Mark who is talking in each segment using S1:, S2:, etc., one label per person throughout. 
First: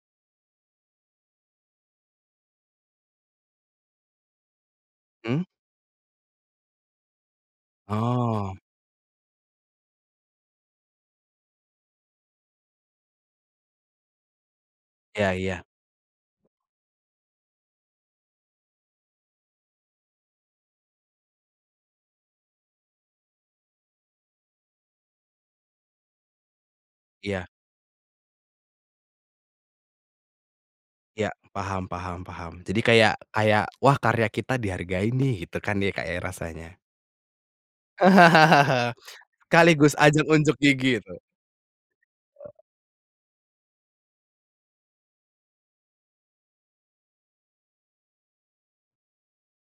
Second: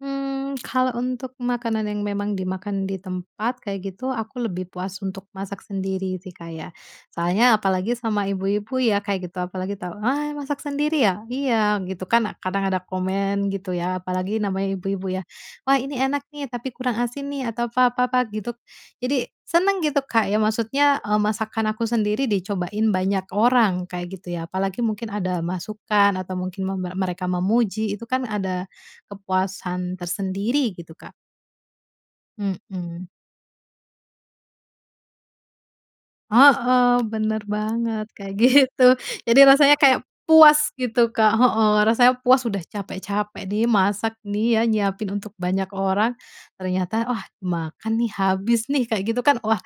S1: Mmm, kalau untuk makanan yang memang dimakan di tempat, kayak gitu, aku lebih puas untuk
S2: Hmm.
S1: masak sendiri sih Kak ya. Soalnya apalagi sama
S2: Oh.
S1: ibu-ibu ya kayak gitu, apalagi tau, "Ah masak sendiri ya?" "Iya," gitu kan, kadang ada komen gitu ya, apalagi namanya ibu-ibu ya,
S2: Iya iya.
S1: "Wah ini enak nih, tapi kurang asin nih," atau apa apa apa gitu. Jadi, senang gitu Kak ya, maksudnya, eee, masakan aku sendiri dicobain banyak orang, kayak gitu ya. Apalagi mungkin ada masukan atau mungkin mem mereka
S2: Iya.
S1: memuji, itu kan ada kepuasan tersendiri gitu Kak.
S2: Iya, paham paham paham, jadi
S1: Mhm.
S2: kayak kayak, "Wah karya kita dihargai nih." Gitu kan ya Kak rasanya.
S1: Heeh, benar banget, kayak gitu. Jadi rasanya
S2: Sekaligus
S1: kayak
S2: ajang unjuk
S1: puas
S2: gigi
S1: gitu
S2: itu.
S1: Kak, heeh. Rasanya puas
S2: Eee.
S1: udah capek-capek nih, masak nih ya, nyiapin untuk banyak orang, ternyata, wah, makan nih, habis nih, kayak gitu kan, wah,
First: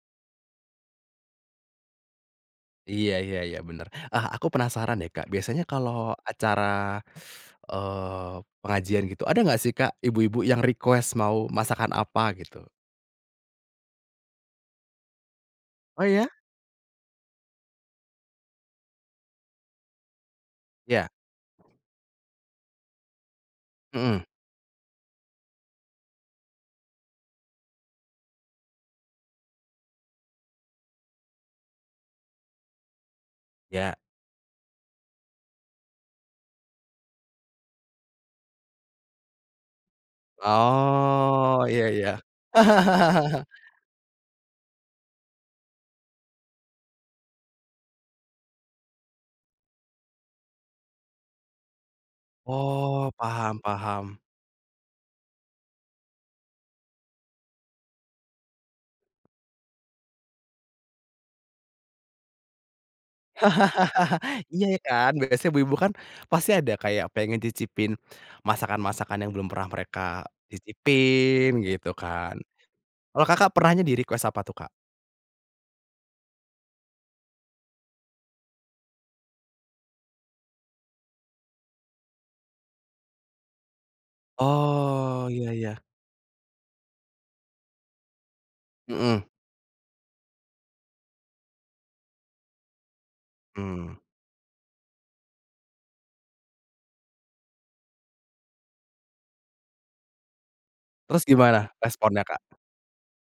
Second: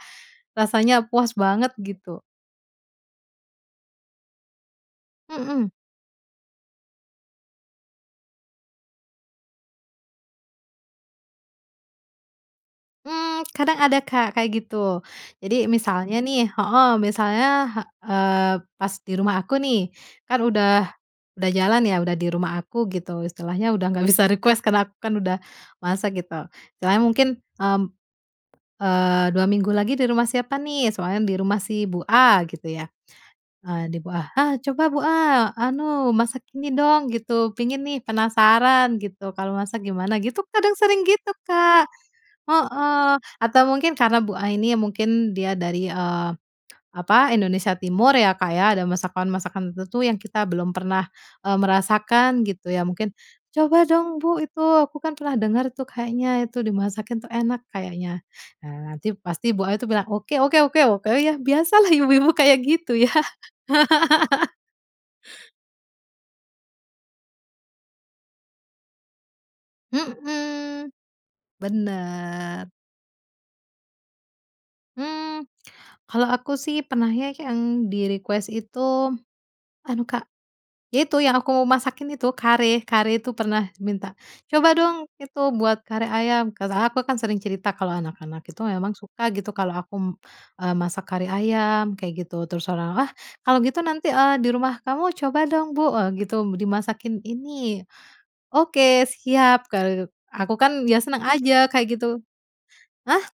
S1: rasanya puas banget gitu.
S2: Iya iya iya, benar. Ah, aku penasaran deh Kak, biasanya
S1: Mhm.
S2: kalau acara, eee, pengajian gitu, ada nggak sih Kak, ibu-ibu yang request mau masakan apa gitu?
S1: Mmm, kadang ada Kak, kayak gitu. Jadi
S2: Oh
S1: misalnya
S2: iya?
S1: nih heeh, misalnya, eee, pas di rumah aku nih, kan udah
S2: Ya.
S1: udah jalan ya, udah di rumah aku gitu istilahnya, udah nggak
S2: Mhm.
S1: bisa request karena aku kan udah, masak gitu. Istilahnya mungkin, mmm, eee, 2 minggu lagi di rumah siapa nih? Soalnya di rumah si bu A, gitu ya. Ah
S2: Ya.
S1: di bu A, "Ah coba bu A, anu masak ini dong, gitu. Pengen nih, penasaran gitu, kalau masak gimana gitu," kadang sering gitu
S2: Oh, iya
S1: Kak
S2: iya.
S1: heeh, atau mungkin karena bu A ini mungkin dia dari, eee, apa, Indonesia timur ya Kak ya. Ada masakan-masakan tertentu yang kita belum pernah, eee, merasakan gitu ya,
S2: Oh,
S1: mungkin
S2: paham
S1: "Coba dong
S2: paham.
S1: bu itu aku kan pernah dengar tuh kayaknya itu, dimasakin tuh enak kayaknya." Nah nanti pasti bu A itu bilang, "Oke oke oke oke," ya biasalah ibu-ibu kayak gitu ya.
S2: Iya ya kan, biasanya ibu-ibu kan, pasti ada kayak pengen cicipin, masakan-masakan yang belum pernah mereka,
S1: Mhm,
S2: cicipin, gitu kan.
S1: benar.
S2: Kalau Kakak pernahnya di request apa tuh Kak?
S1: Hmm, kalau aku sih pernahnya yang di request itu, anu Kak, ya itu yang aku masakin itu, Kare. Kare itu pernah minta, "Coba dong
S2: Oh,
S1: itu,
S2: iya
S1: buat
S2: iya.
S1: kare ayam," kata aku kan sering cerita kan, kalau anak-anak itu memang suka
S2: Mhm.
S1: gitu, kalau aku, mmm, masak kare ayam, kayak gitu. Terus orang, "Wah kalau gitu
S2: Mmm.
S1: nanti, eee, di rumah kamu coba dong Bu," e gitu, "dimasakin ini", "Oke, siap," kaluk aku kan ya senang
S2: Terus
S1: aja,
S2: gimana,
S1: kayak gitu.
S2: responnya Kak?
S1: Hah?